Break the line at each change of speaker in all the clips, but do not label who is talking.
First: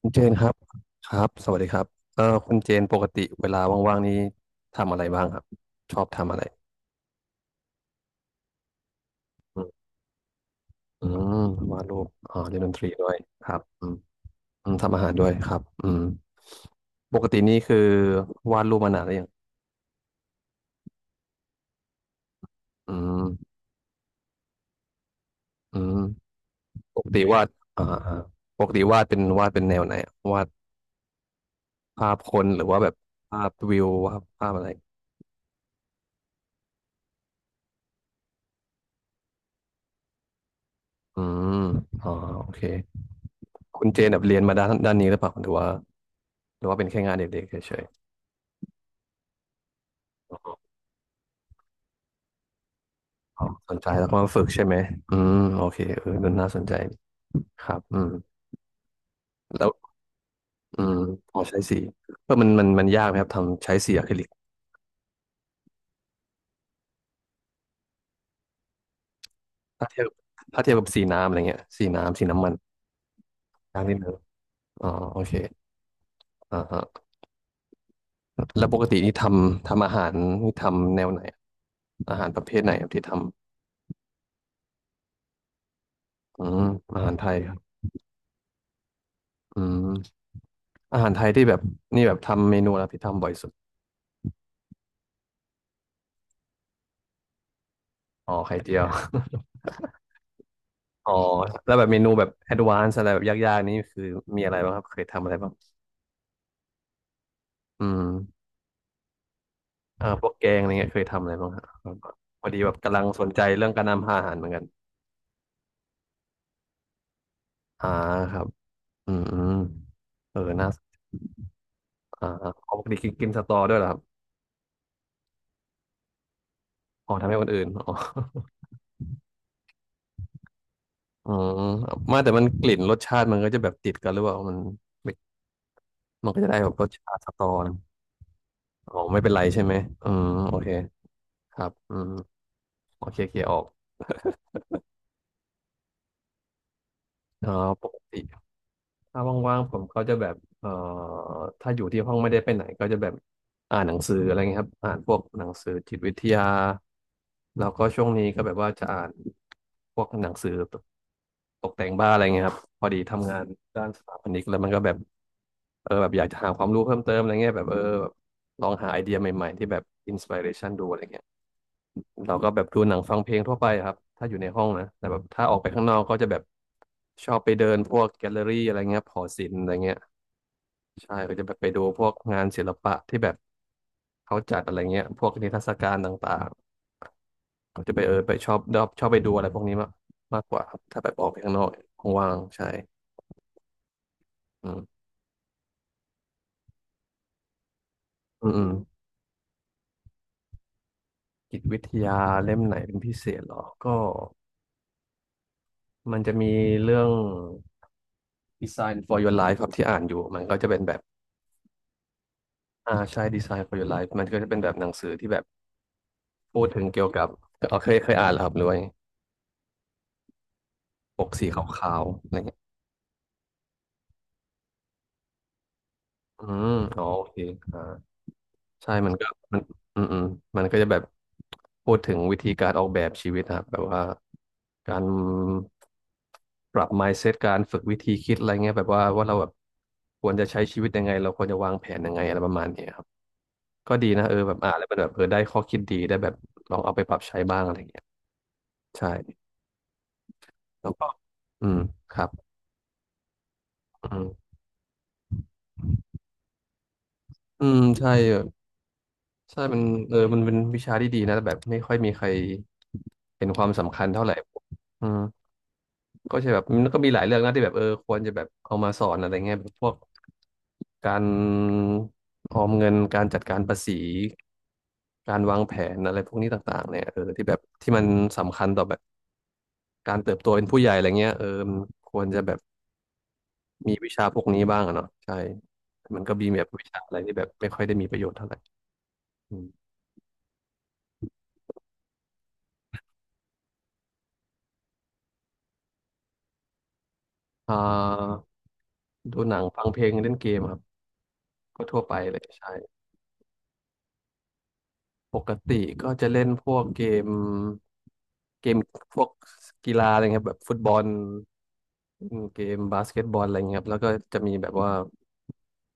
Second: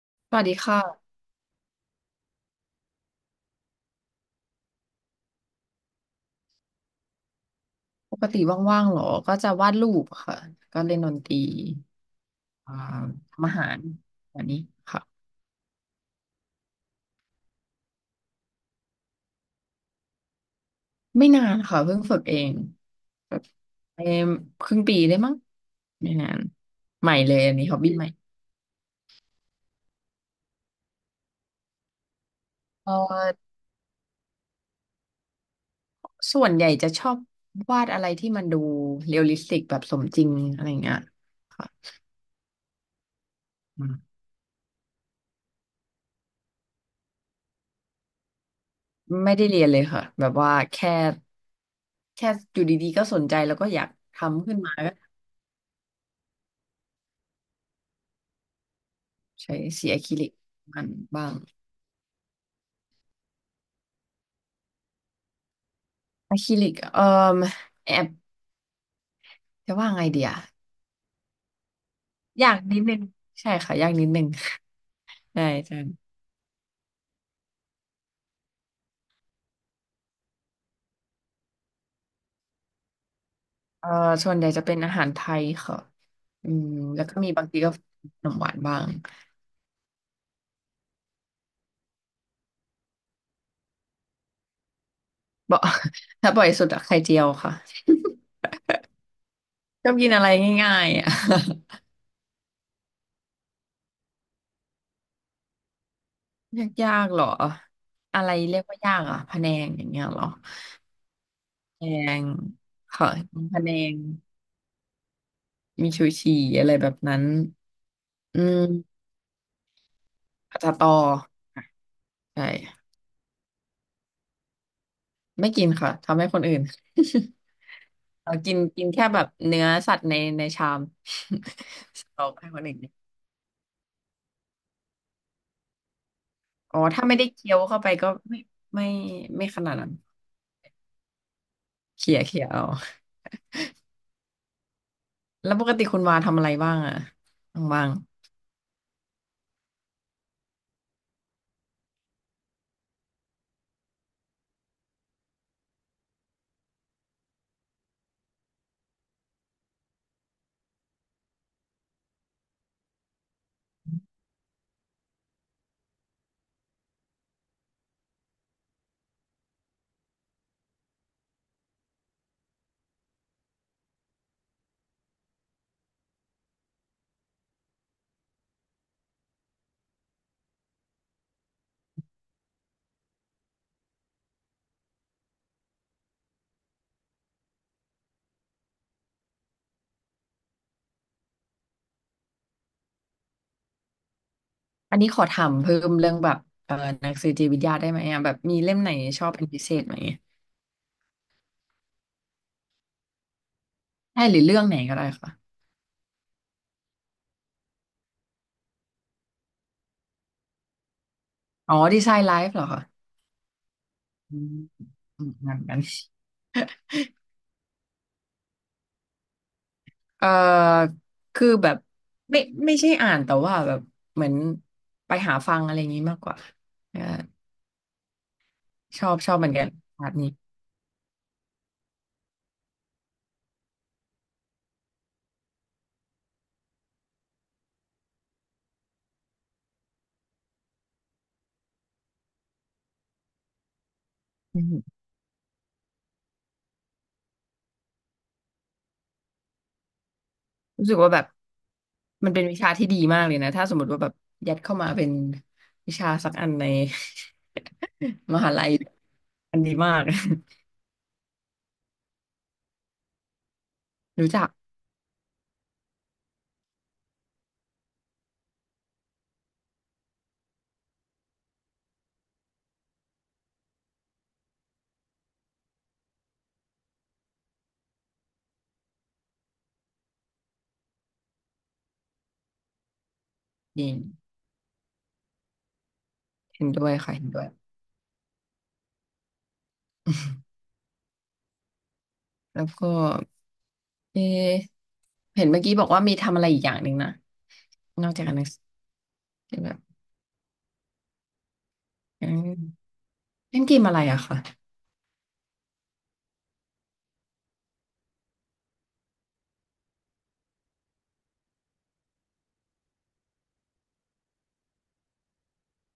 คุณเจ
ส
นค
วัส
รั
ดี
บ
ค่ะ
ครับสวัสดีครับคุณเจนปกติเวลาว่างๆนี้ทำอะไรบ้างครับชอบทำอะไร
ปกติว่างๆเหรอก็จะ
อื
วาด
ม
รูปค่ะก็เล่น
อื
ดนต
ม
รี
วาดรูปอ๋อเล่นดน
อ่า
ตรีด้วยค
ทำอา
รับ
หาร
อืม
แบบนี้
อืมทำ
ค่ะ
อาหารด้วยครับอืมปกตินี่คือวาดรูปมานานหรือยัง
ไม่นานค่ะเพิ่งฝึกเอง
อื
แบบ
ม
เอ่มครึ่งปีได้มั้ง
อืม
ไม่นาน
ปก
ใหม่
ติ
เลย
วาด
อันนี้ฮอบ
อ่า
บี้ใหม่
อ่าปกติวาดเป็นแนวไหนอะวาดภาพคนหรือว่าแบ
เอ
บภาพ
อ
วิววาดภาพอะไร
ส่วนใหญ่จะชอบวาดอะไรที่มันดูเรียลลิสติกแบบสมจริงอะไรอย่างเงี้ย
อืม
ค่ะ
อ๋อโอเค
อื
คุณเจน
ม
แบบเรียนมาด้านนี้หรือเปล่าหรือว่าเป็นแค่งานเด็กๆเฉย
ไม่ได้เรียนเลยค่ะแบบว่าแค่แค่อยู่ดีๆก็สนใจ
อ๋อ
แล้วก็
ส
อ
น
ยา
ใจ
ก
แล้วก็มาฝึก
ทำขึ้น
ใช่ไห
มา
มอืมโอเคเออน่าสนใจครับอืม
ใช้
แล้ว
สีอะคริลิก
อื
มัน
ม
บ้า
พ
ง
อใช้สีเออมันยากไหมครับทำใช้สีอะคริลิก
อะคริลิกแอบจะ
ถ้า
ว่า
เทีย
ไง
บ
เดีย
ถ้าเทียบกับสีน้ำอะไรเงี้ยสีน้ำมั
ยา
น
กนิดนึงใช่ค่ะ
ยาก
ยาก
นิด
นิ
นึ
ด
ง
นึง
อ๋อโอเค
ใช่ใช่
อ่าฮะแล้วปกตินี่ทำอาหารนี่ทำแนวไหน อาหารประเภทไหนครับที่ทำ
เอ่อส่วนใหญ่จะเป็นอาหารไทยค่ะ
อื
อื
ม
ม
อา
แล้ว
หาร
ก็
ไท
มี
ย
บาง
ครั
ที
บ
ก็ขนมหวานบ้าง
อืมอาหารไทยที่แบบนี่แบบทำเมนูอะไรที่ทำบ่อยสุด
บ่ ถ้าบ่อยสุดอะไข่เจียวค่ะ
อ๋อไข่เจียว
ชอบกินอะไรง่ายๆอะ
อ๋อแล้วแบบเมนูแบบแอดวานซ์อะไรแบบยากๆนี่คือมีอะไรบ้างครับเคยทำอะไรบ้าง
ยากๆหรอ
อื
อะไร
ม
เรียกว่ายากอะพะแนงอย่างเงี้ย
อ่า
เหร
พ
อ
วกแกงอะไรเงี้ยเคยทำอะไรบ้างครับ
แพง
พอดีแบบกำลัง
ค่ะ
สนใจ
มีพะ
เรื่
แน
องการ
ง
นำอาหารเหมือนกัน
มีชูชีอะไรแบบนั้น
อ่าค
อื
รับ
ม
อืมอืมเออ
ผัด
น่า
สะตอ
อ่า
ใช
เอาปก
่
ติกินกินสตอด้วยเหรอครับ
ไม่กินค่ะทำให้คนอื่น
อ๋อทำให้คนอื่นอ๋อ
เรากินกินแค่แบบเนื้อสัตว์ในชาม
อืม ไมา
เอา
แต่มัน
ให้ค
ก
นอื่
ลิ่
น
นรสชาติมันก็จะแบบติดกันหรือเปล่ามันไม่มันก็จะได้แบบ
อ๋อ
รส
ถ้า
ชา
ไม่
ติ
ได้
สตอ
เคี้ยว
นะ
เข้าไปก็ไม่ไม่
อ๋อไม่เป็นไร
ไม่ข
ใช่
นา
ไหม
ดนั้น
อืมโอเคครับอืม
เขี่ยเอา
โอเคเคลียร์ออก
แล้วปกติคุณวาทำอะไรบ้างอะ
อ๋อ
บ้า
ป
ง
กติ ถ้าว่างๆผมก็จะแบบถ้าอยู่ที่ห้องไม่ได้ไปไหนก็จะแบบอ่านหนังสืออะไรเงี้ยครับอ่านพวกหนังสือจิตวิทยาแล้วก็ช่วงนี้ก็แบบว่าจะอ่านพวกหนังสือตกแต่งบ้านอะไรเงี้ยครับพอดีทำงานด้านสถาปนิกแล้วมันก็แบบเออแบบอยากจะหาความรู้เพิ่มเติมอะไรเงี้ยแบบเออแบบลองหาไอเดียใหม่ๆที่แบบอินส i r เรชันดูอะไรเงี้ย เราก็แบบดูหนังฟังเพลงทั่วไปครับถ้าอยู่ในห้องนะแต่แบบถ้าออกไปข้างนอกก็จะแบบชอบไปเดินพวกแกลเลอรี่อะไรเงี้ยหอศิลป์อะไรเงี้ยใช่ก็จะแบบไปดูพวกงานศิลปะที่แบบเขาจัดอะไรเงี้ยพวกนิทรรศการต่างๆก็จะไปเออไปชอบไปดูอะไรพวกนี้มากมากกว่าครับถ้าแบบออกไปข้างนอกว่างๆใช่อื
ๆอัน
ม
นี้ขอถามเพิ่มเรื่องแบบเอ่อหนังสือจิตวิทยาได้ไหมอะแบบ
อืม
มี
อืม
เล่มไหนชอบเป็นพิเศษไหม
จิตวิทยาเล่มไหนเป็นพิเศษเหรอก็
ใช่หรือเรื่องไหนก็ได้ค่ะ
มันจะมีเรื่อง Design for Your Life ครับที่อ่านอยู่มันก็จะเป็นแบบ
อ๋อดีไซน์ไลฟ์เหรอคะ
อ่าใช่ Design for Your Life มันก็
อื
จะ
ม
เป็นแบบหนังสือ
อื
ที่
ม
แบบ
งานกัน
พูดถึงเกี่ยวกับเอาเคยอ่านแล้วครับด้วย
เอ่อ
ปก
คื
สี
อ
ข
แบบ
าวๆอะไร
ไม่
เงี้ย
ใช่อ่านแต่ว่าแบบเหมือนไปหาฟังอะไรอย่างนี้มากกว่า
อืม
เอ่อ
อ๋อโอเคอ่าใช่
ชอ
มัน
บ
ก็
ชอบเหมือน
มัน
กัน
อืม
ศาสต
อื
ร์
ม
นี้
มันก็จะแบบพูดถึงวิธีการออกแบบชีวิตนะครับแบบว่าการปรับ mindset การฝึกวิธีคิดอะไรเงี้ยแบบว่าเราแบบควรจะใช้ชีวิตยังไงเราควรจะวางแผนยังไงอะไรประมาณนี้ครับก็ดีนะเออแบบ
อื
อ่าน
ม
แล้วมันแบบเออได้ข้อคิดดีได้แบบลองเอาไปปรับใช้บ้างอะไรเงี้ยใช่
รู้
แล้ว
สึก
ก็
ว่าแบบ
อืมครั
มั
บ
นเป็นวิชาที่ดีมากเลยนะถ้าสมมติว่าแบบ
อืม
ยัดเข้ามาเป็นวิชาสักอันใน
อืมใช่ แบ
ม
บ
หาลัยอั
ใช่
นดี
มัน
มาก
เออมันเป็นวิชาที่ดีนะแต่แบบไม่ค่อยมีใครเห็นความสำคัญ เท่าไห
รู้
ร่
จัก
อืมก็ใช่แบบมันก็มีหลายเรื่องนะที่แบบเออควรจะแบบเอามาสอนอะไรเงี้ยแบบพวกการออมเงินการจัดการภาษีการวางแผนอะไรพวกนี้ต่างๆเนี่ยเออที่แบบที่มันสำคัญต่อแบบการเติบโตเป็นผู้ใหญ่อะไรเงี้ยเออมันควรจะแบบ
จริ
มี
ง
วิชาพวกนี้บ้างอะเนาะใช่มันก็มีแบ
เห็
บ
นด้
วิ
วย
ชาอะ
ค่ะ
ไร
เห็น
ที่
ด้
แบ
วย
บไม่ค่อยได้มีประโยชน์เท่าไหร่ อืม
แล้วก็เออเห็นเมื่อกี้บอกว่ามีทำอะไรอีกอย่างหนึ่งนะ
อ่
นอกจากอ่านห
า
นังสื
ดูหนั
อ
ง
แบบ
ฟังเพลงเล่นเกมครับก็ทั่วไปเลยใช่
เล่นเกมอะไรอะค่ะ
ปกติก็จะเล่นพวกเกมเกมพวกกีฬาอะไรเงี้ยครับแบบฟุตบอลอืมเกมบาสเกตบอลอะไรเงี้ยครับแล้วก็จะมีแบบว่า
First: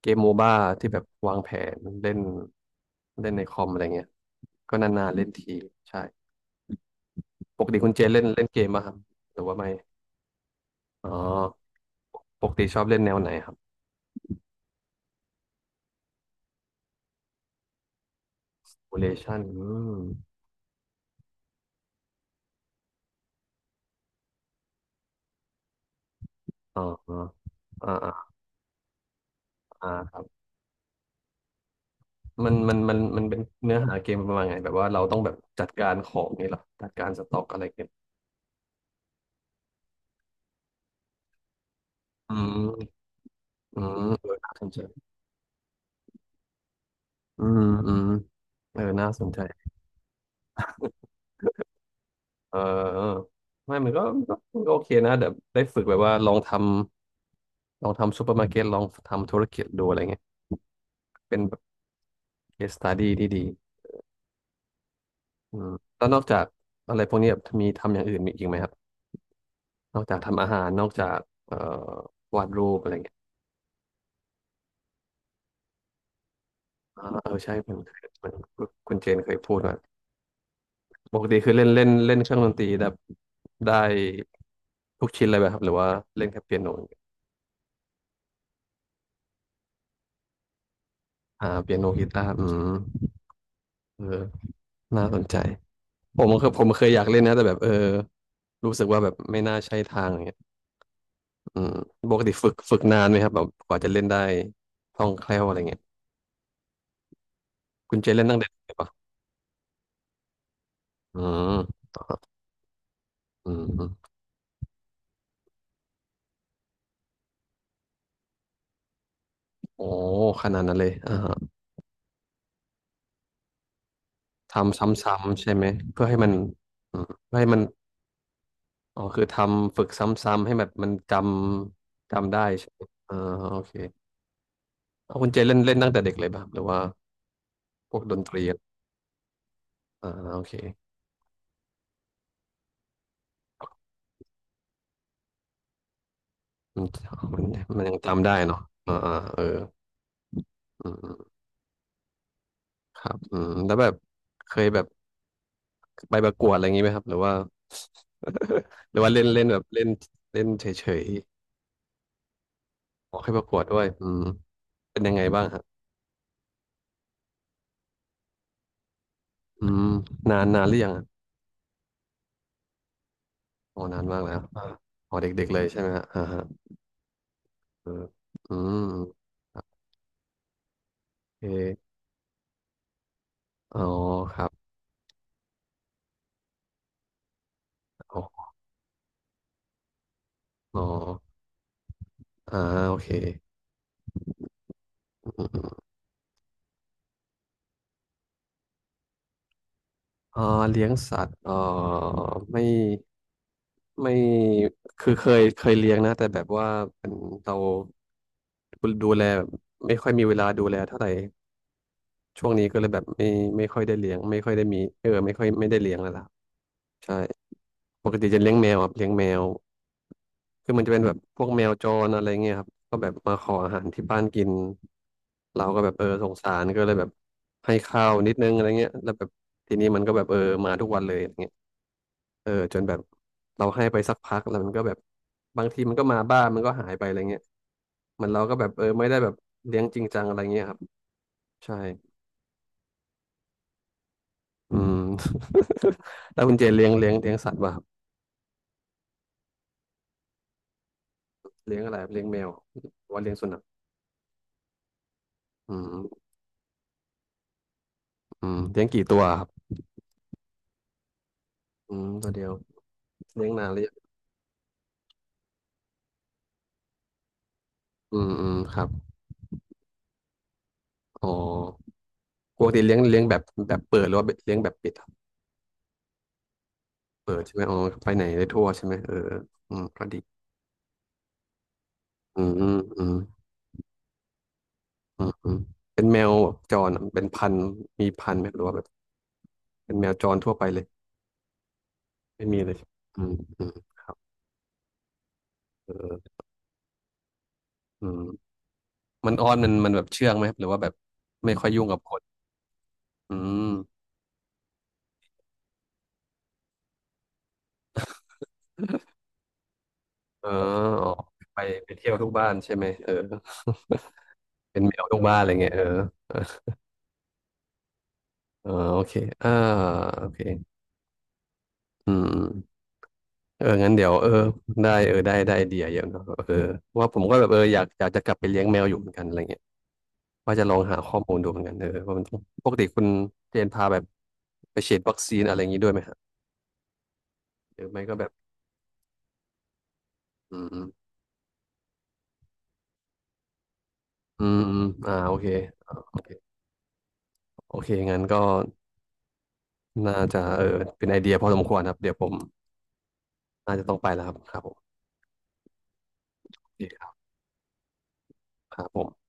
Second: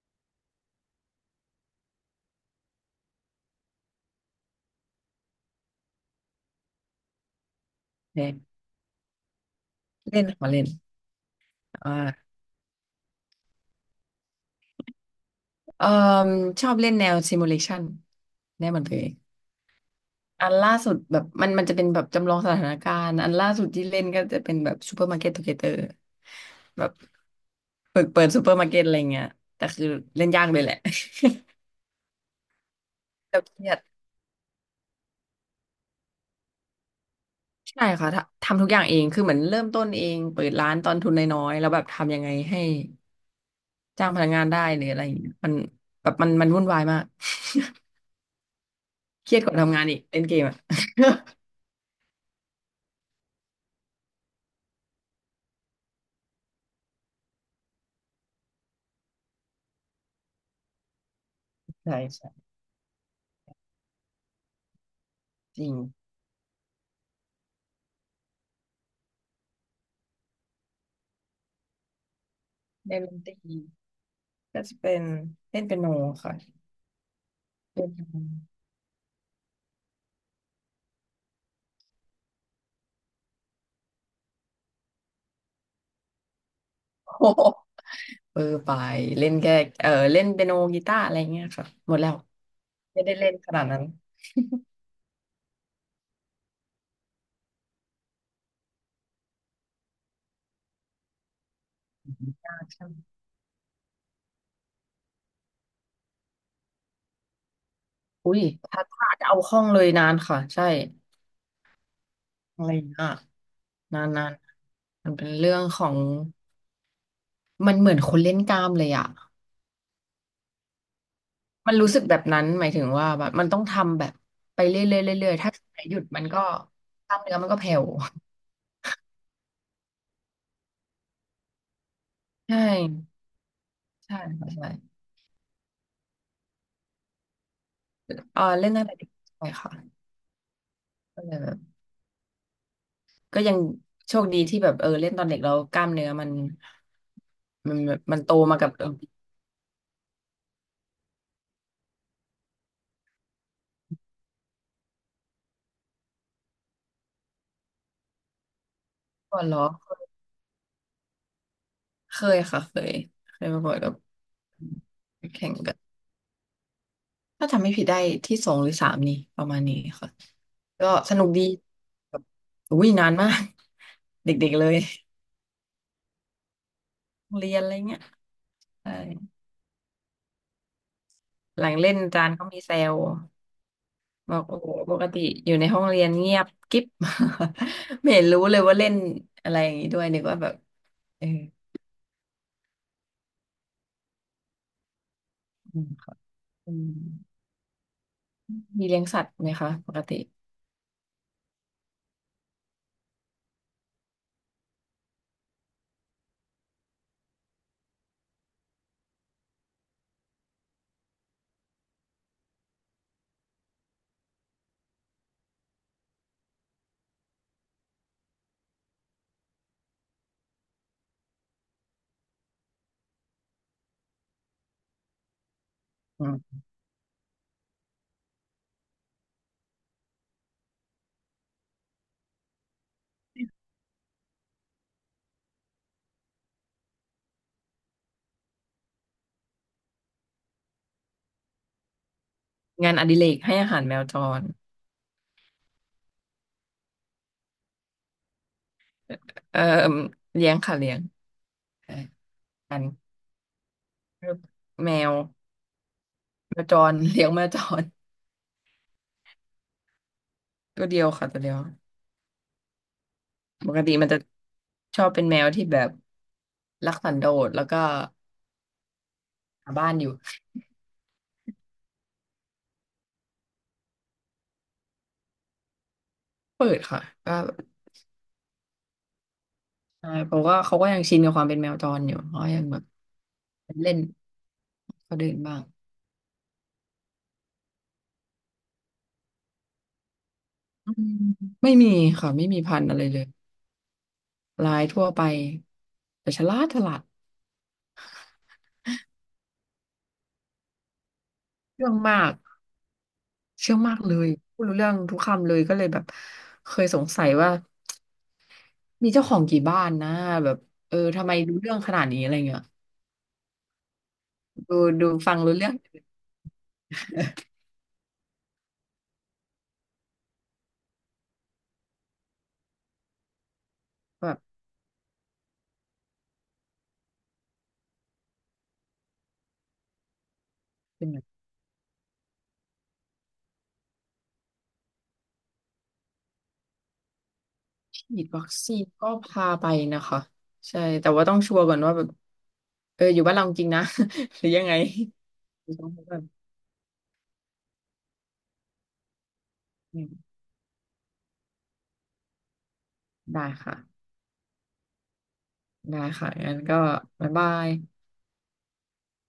เกมโมบ้าที่แบบวางแผนเล่นเล่นในคอมอะไรเงี้ยก็นานๆเล่นทีใช่ปกติคุณเจนเล่
เล่
น
น
เล่นเกมป่ะครับหรือว่าไม่
เล่นมาเล่น
อ๋อ
อ่า
ปกติชอบเล่นแนวไหนครับ
เอ่อชอบเล่นแนว simulation แน่เหมือนตัวเอง
Simulation อืม
อันล่าสุดแบบมันจะเป็นแบบจำลองสถานการณ์อันล่าสุดที่เล่นก็จะเป็นแบบ Supermarket Together
อ๋อ
แบบ
อ๋ออ่
เปิด
า
ซูเปอร์มาร์เก็ตอะไรเงี้ยแต่คื
อ่า
อ
ครับ
เล่นยากเลยแหละ
มันมัน เป็
แต่
น
เครีย
เนื้อ
ด
หาเกมประมาณไง แบบว่าเราต้องแบบจัดการของนี่เหรอจัดการสต็อกอะไร
ใช่
เงี้ย
ค่ะทำทุกอย่างเองคือเหมือนเริ่มต้นเองเปิดร้านตอนทุนน้อยๆแล้วแบบทำยังไง
อื
ให้
มอืม
จ้างพ
เอ
นั
อ
กงาน
น่า
ได้
สนใจ
หรืออะไรอย่างเงี้ยมันแบบมันวุ่นวายมาก
อืมอืมเออน่าสน
เครี
ใจ
ยดกว่าทำงานอีกเล่นเกมอะ
เออเออไม่มันก็โอเคนะเดี๋ยวได้ฝึกแบบว่าลองทำลองทำซูเปอร์มาร์เก็ตลองทำธุรกิจดูอะไรเงี้ยเป็นแบบ
ใช่ใช่
case study ที่ดีอื
จ
ม
ริง
แล้วนอกจากอะไรพวกนี้แบบมีทำอย่างอื่นมีอีกไหมครับ นอกจากทำอาหาร นอกจากเอ่อวาดรูปอะไร
ในด
เงี้ย
นตรีก็จะเป็นเล่นเปียโนค่ะ
อ่าเออใช่ผมัน
เล่นเป็น
มันคุณเจนเคยพูดว่า ปกติคือเล่นเล่นเล่นเครื่องดนตรีแบบได้ทุกชิ้นเลยไหมครับหรือว่าเล่นแค่เปียโนอย่างเดียว
โอ้โหเออไปเล่นแค่เออเล่นเปียโนกีตาร์อะไรเงี้ย
อ่า
ค่ะ
เปียโน
หมด
กี
แล้ว
ตาร์อืม
ไม่ได้เล่นขนาดนั้น
เออน่าสนใจผมเคยอยากเล่นนะแต่แบบเออรู้สึกว่าแบบไม่น่าใช่ทางอย่างเงี้ยอืมปกติฝึก
ยาก
ฝึก
ใช่ไหม
นานไหมครับแบบกว่าจะเล่นได้คล่องแคล่วอะไรเงี้ยคุณเจเล่น
อุ้
ตั้ง
ย
แต่เด็กเลย
ถ้า
ปะ
จะเอาคล่องเลยนานค่ะใช่
อืม
อะไรนะ
อืม
นานนานมันเป็นเรื่องของมันเหมือนคนเล่นกล้ามเลยอ่ะ
โอ้ขนาดนั้นเลยอ่าฮะ
มันรู้สึกแบบนั้นหมายถึงว่าแบบมันต้องทำแบบไป
ทำซ
เรื่อยๆเรื่อ
้ำ
ย
ๆ
ๆ
ใช่
ถ้า
ไห
ช่
ม
วงไหนหยุด
เพื่อให้
มัน
มัน
ก็
อื
ก
ม
ล้ามเนื้
เพื่
อ
อ
มั
ให้
นก็
มัน
แผ่ว
อ๋อคือทำฝึกซ้ำๆให้แบบมันจำได้
ใช่
ใช่ไหมอ่าโอเค
ใช่ค่ะใช่
เอาคุณเจเล่นเล่นตั้งแต่เด็กเลยป่ะหรือว่าพวกดนต
เอ
รี
อ
อะ
เล่นตั้งแต่เด็กใช่ค่ะ
อ่าโอเค
ก็เลยแบบก็ยังโชคดีที่แบบเออเล่นตอนเด็กแล้วกล้ามเนื้อมัน
มัน
มั
มัน
น
มัน
แบ
ยัง
บมัน
จำ
โต
ได้
มา
เนาะ
กับเออ
อ่าอ่าเอออืมอืมครับอืมแล้วแบบเคยแบบไปประกวดอะไรอย่างงี้ไหมครับหรือว่า หรือว่าเล่น
ก่
เล่
อน
น
เหร
แบ
อ
บเล่นเล่นเฉย
เคยค่ะเคย
ๆออกให้
เค
ประ
ย
กว
มา
ด
บ่อย
ด้วย
กับ
อืมเป็นยังไงบ้าง
แข่
ค
ง
รับ
กันถ้าจำไม่ผิดได้ที่สองหรือสามนี่ประมาณ
อื
นี้
ม
ค่ะ
นานนานหรือ
ก็
ยังอะ
สนุกดีแบบอุ้ยนานมาก
อ๋อนานมาก แล้ว
เด็กๆ
อ่า
เลย
อ๋อเด็กๆเลยใช่ไหมฮะอ่าฮะ
โรงเรียนอะไร
เออ
เงี้ย
อืม
ใช่
เ
หลัง
ค
เล่นอาจารย์ก็มีแซว
อ๋อ
บ
ค
อก
รับ
โอ้โหปกติอยู่ในห้องเรียนเงียบกิ๊บ ไม่
อ๋อ
เห็นรู้เลยว่าเล่นอะไรอย่างนี้ด้วยนึกว่าแบบ
อ๋อ
เออ
อ่าโอเคอืมอืม
อืมค่ะอืมมีเลี้ยงสัตว์ไหมคะปกติ
อ่าเลี้ยงสัตว์ไม่ไม่คือเคยเลี้ยงนะแต่แบบว่าเป็นเราดูแลแบบไม่ค่อยมีเวลาดูแลเท่าไหร่ช่วงนี้ก็เลยแบบไม่ค่อยได้เลี้ยงไม่ค่อยได้มีไม่ค่อยไม่ได้เลี้ยงแล้วล่ะใช่ปกติจะเลี้ยงแมวครับเลี้ยงแมว คือมันจะเป็นแบบพวกแมวจรอะไรเงี้ยครับก็แบบมาขออาหารที่บ้านกินเราก็แบบ
อื
สงสา
ม
รก็เลยแบบให้ข้าวนิดนึงอะไรเงี้ยแล้วแบบทีนี้มันก็แบบมาทุกวันเลยอย่างเงี้ยจนแบบเราให้ไปสักพักแล้วมันก็แบบบางทีมันก็มาบ้านมันก็หายไปอะไรเงี้ยเหมันเราก็แบบไม่ได้แบบเลี้ยงจริงจังอะไรเงี้ยครับใช่
งานอดิเรกให้อาหารแมวจร
อืม แล้วคุณเจเลี้ยงสัตว์ป่ะครับ
เออเลี้ยงค่ะเลี้ยง
เลี้ยง
เอ
อะ
อ
ไรครับเลี้ยงแมวห
กั
รื
น
อว่าเลี้ยงสุนัข
แมวแมว
อืม
จร เลี้ยงแมวจร
อืมเลี้ยงกี่ตัวครับ
ตัวเดียวค่ะตัวเดียว
อืมตัวเดียวเลี้ยงนาน
ป
หรื
ก
อยั
ติ
ง
มันจะชอบเป็นแมวที่แบบรักสันโดษแล้วก็
อืมอืมครับ
หาบ้านอยู่
อ๋อปกติเลี้ยงแบบแบบเปิดหรือว่าเลี้ยงแบบปิดครับ
เปิดค่ะ
เปิ
ก็
ดใช่ไหมอ๋อไปไหนได้ทั่วใช่ไหมเออเอออืมก็
ใช่
ดี
เพราะว่าเขาก็ยังชินกับความเป็นแมวจรอยู่
อื
เขา
ม
ยั
อื
ง
ม
แบบ
อืม
เล่นเขา
อื
เดิ
ม
น
อืม
บ้าง
เป็นแมวแบบจรอะเป็นพันธุ์มีพันธุ์ไหมหรือว่าแบบเป็นแมวจรทั่วไปเลย
อืมไม่มีค่ะ
ไม่
ไม่มี
มีเล
พั
ย
นธุ์อะไรเล
อื
ย
มอืมครับ
ลายทั่วไป
เออ
แต่ฉลาดฉลาด
อืมมันอ้อนมันแบบเชื่องไหมครับหรือว่าแบบไม่ค่อยยุ่ง
เชื่อง
กับค
มา
น
ก
อื
เชื่องมาก
ม
เลยพูดรู้เรื่องทุกคำเลยก็เลยแบบเคยสงสัยว่ามีเจ้าของกี่บ้านนะ
เออ
แบบเออ
อ๋อ
ทำไมรู้
ไป
เรื่อง
ไป
ขนาด
เที่ยว
นี้
ทุ
อะ
ก
ไร
บ้าน
เงี้ย
ใช่ไหมเออ
ดู
เป็นแมว
ดู
ทุก
ฟั
บ้าน
ง
อะไร
รู้เรื่
เงี้
อ
ย
ง
เออเออโอเคอ่าโอเค อืมเอองั้นเดี๋ยว
แบบ
ได้ได้ไอเดียเยอะเนอะเออว่าผมก็แบบเอออยากจะกลับไปเลี้ยงแมวอยู่เหมือนกันอะไรเงี้ยว่าจะลองหา
เป็น
ข้อ
แบบ
มูลดูเหมือนกันว่ามันต้องปกติคุณเจนพาแบบไปฉีดวัคซีนอะไรอย่างนี้ด้วยไหมฮะหรือไม่ก็
ฉี
แบ
ด
บ
วัคซีนก็พาไปนะคะ
อื
ใช่
ม
แต่ว่าต้องชัวร์ก่อนว่าแบบเอออยู่บ้านเราจริงนะ ห
อื
รือ
ม
ยังไง
อืมอ่าโอเค
ต้องแบบ
โอเคงั้นก็น่าจะเป็นไอเดียพอสมควรครับเดี๋ยวผม
ได้
น่า
ค่ะ
จะต้องไปแล้วครับครับผม
ได้ค่ะงั้น
โอ
ก็
เคครับ
บ๊ายบาย
ครับผม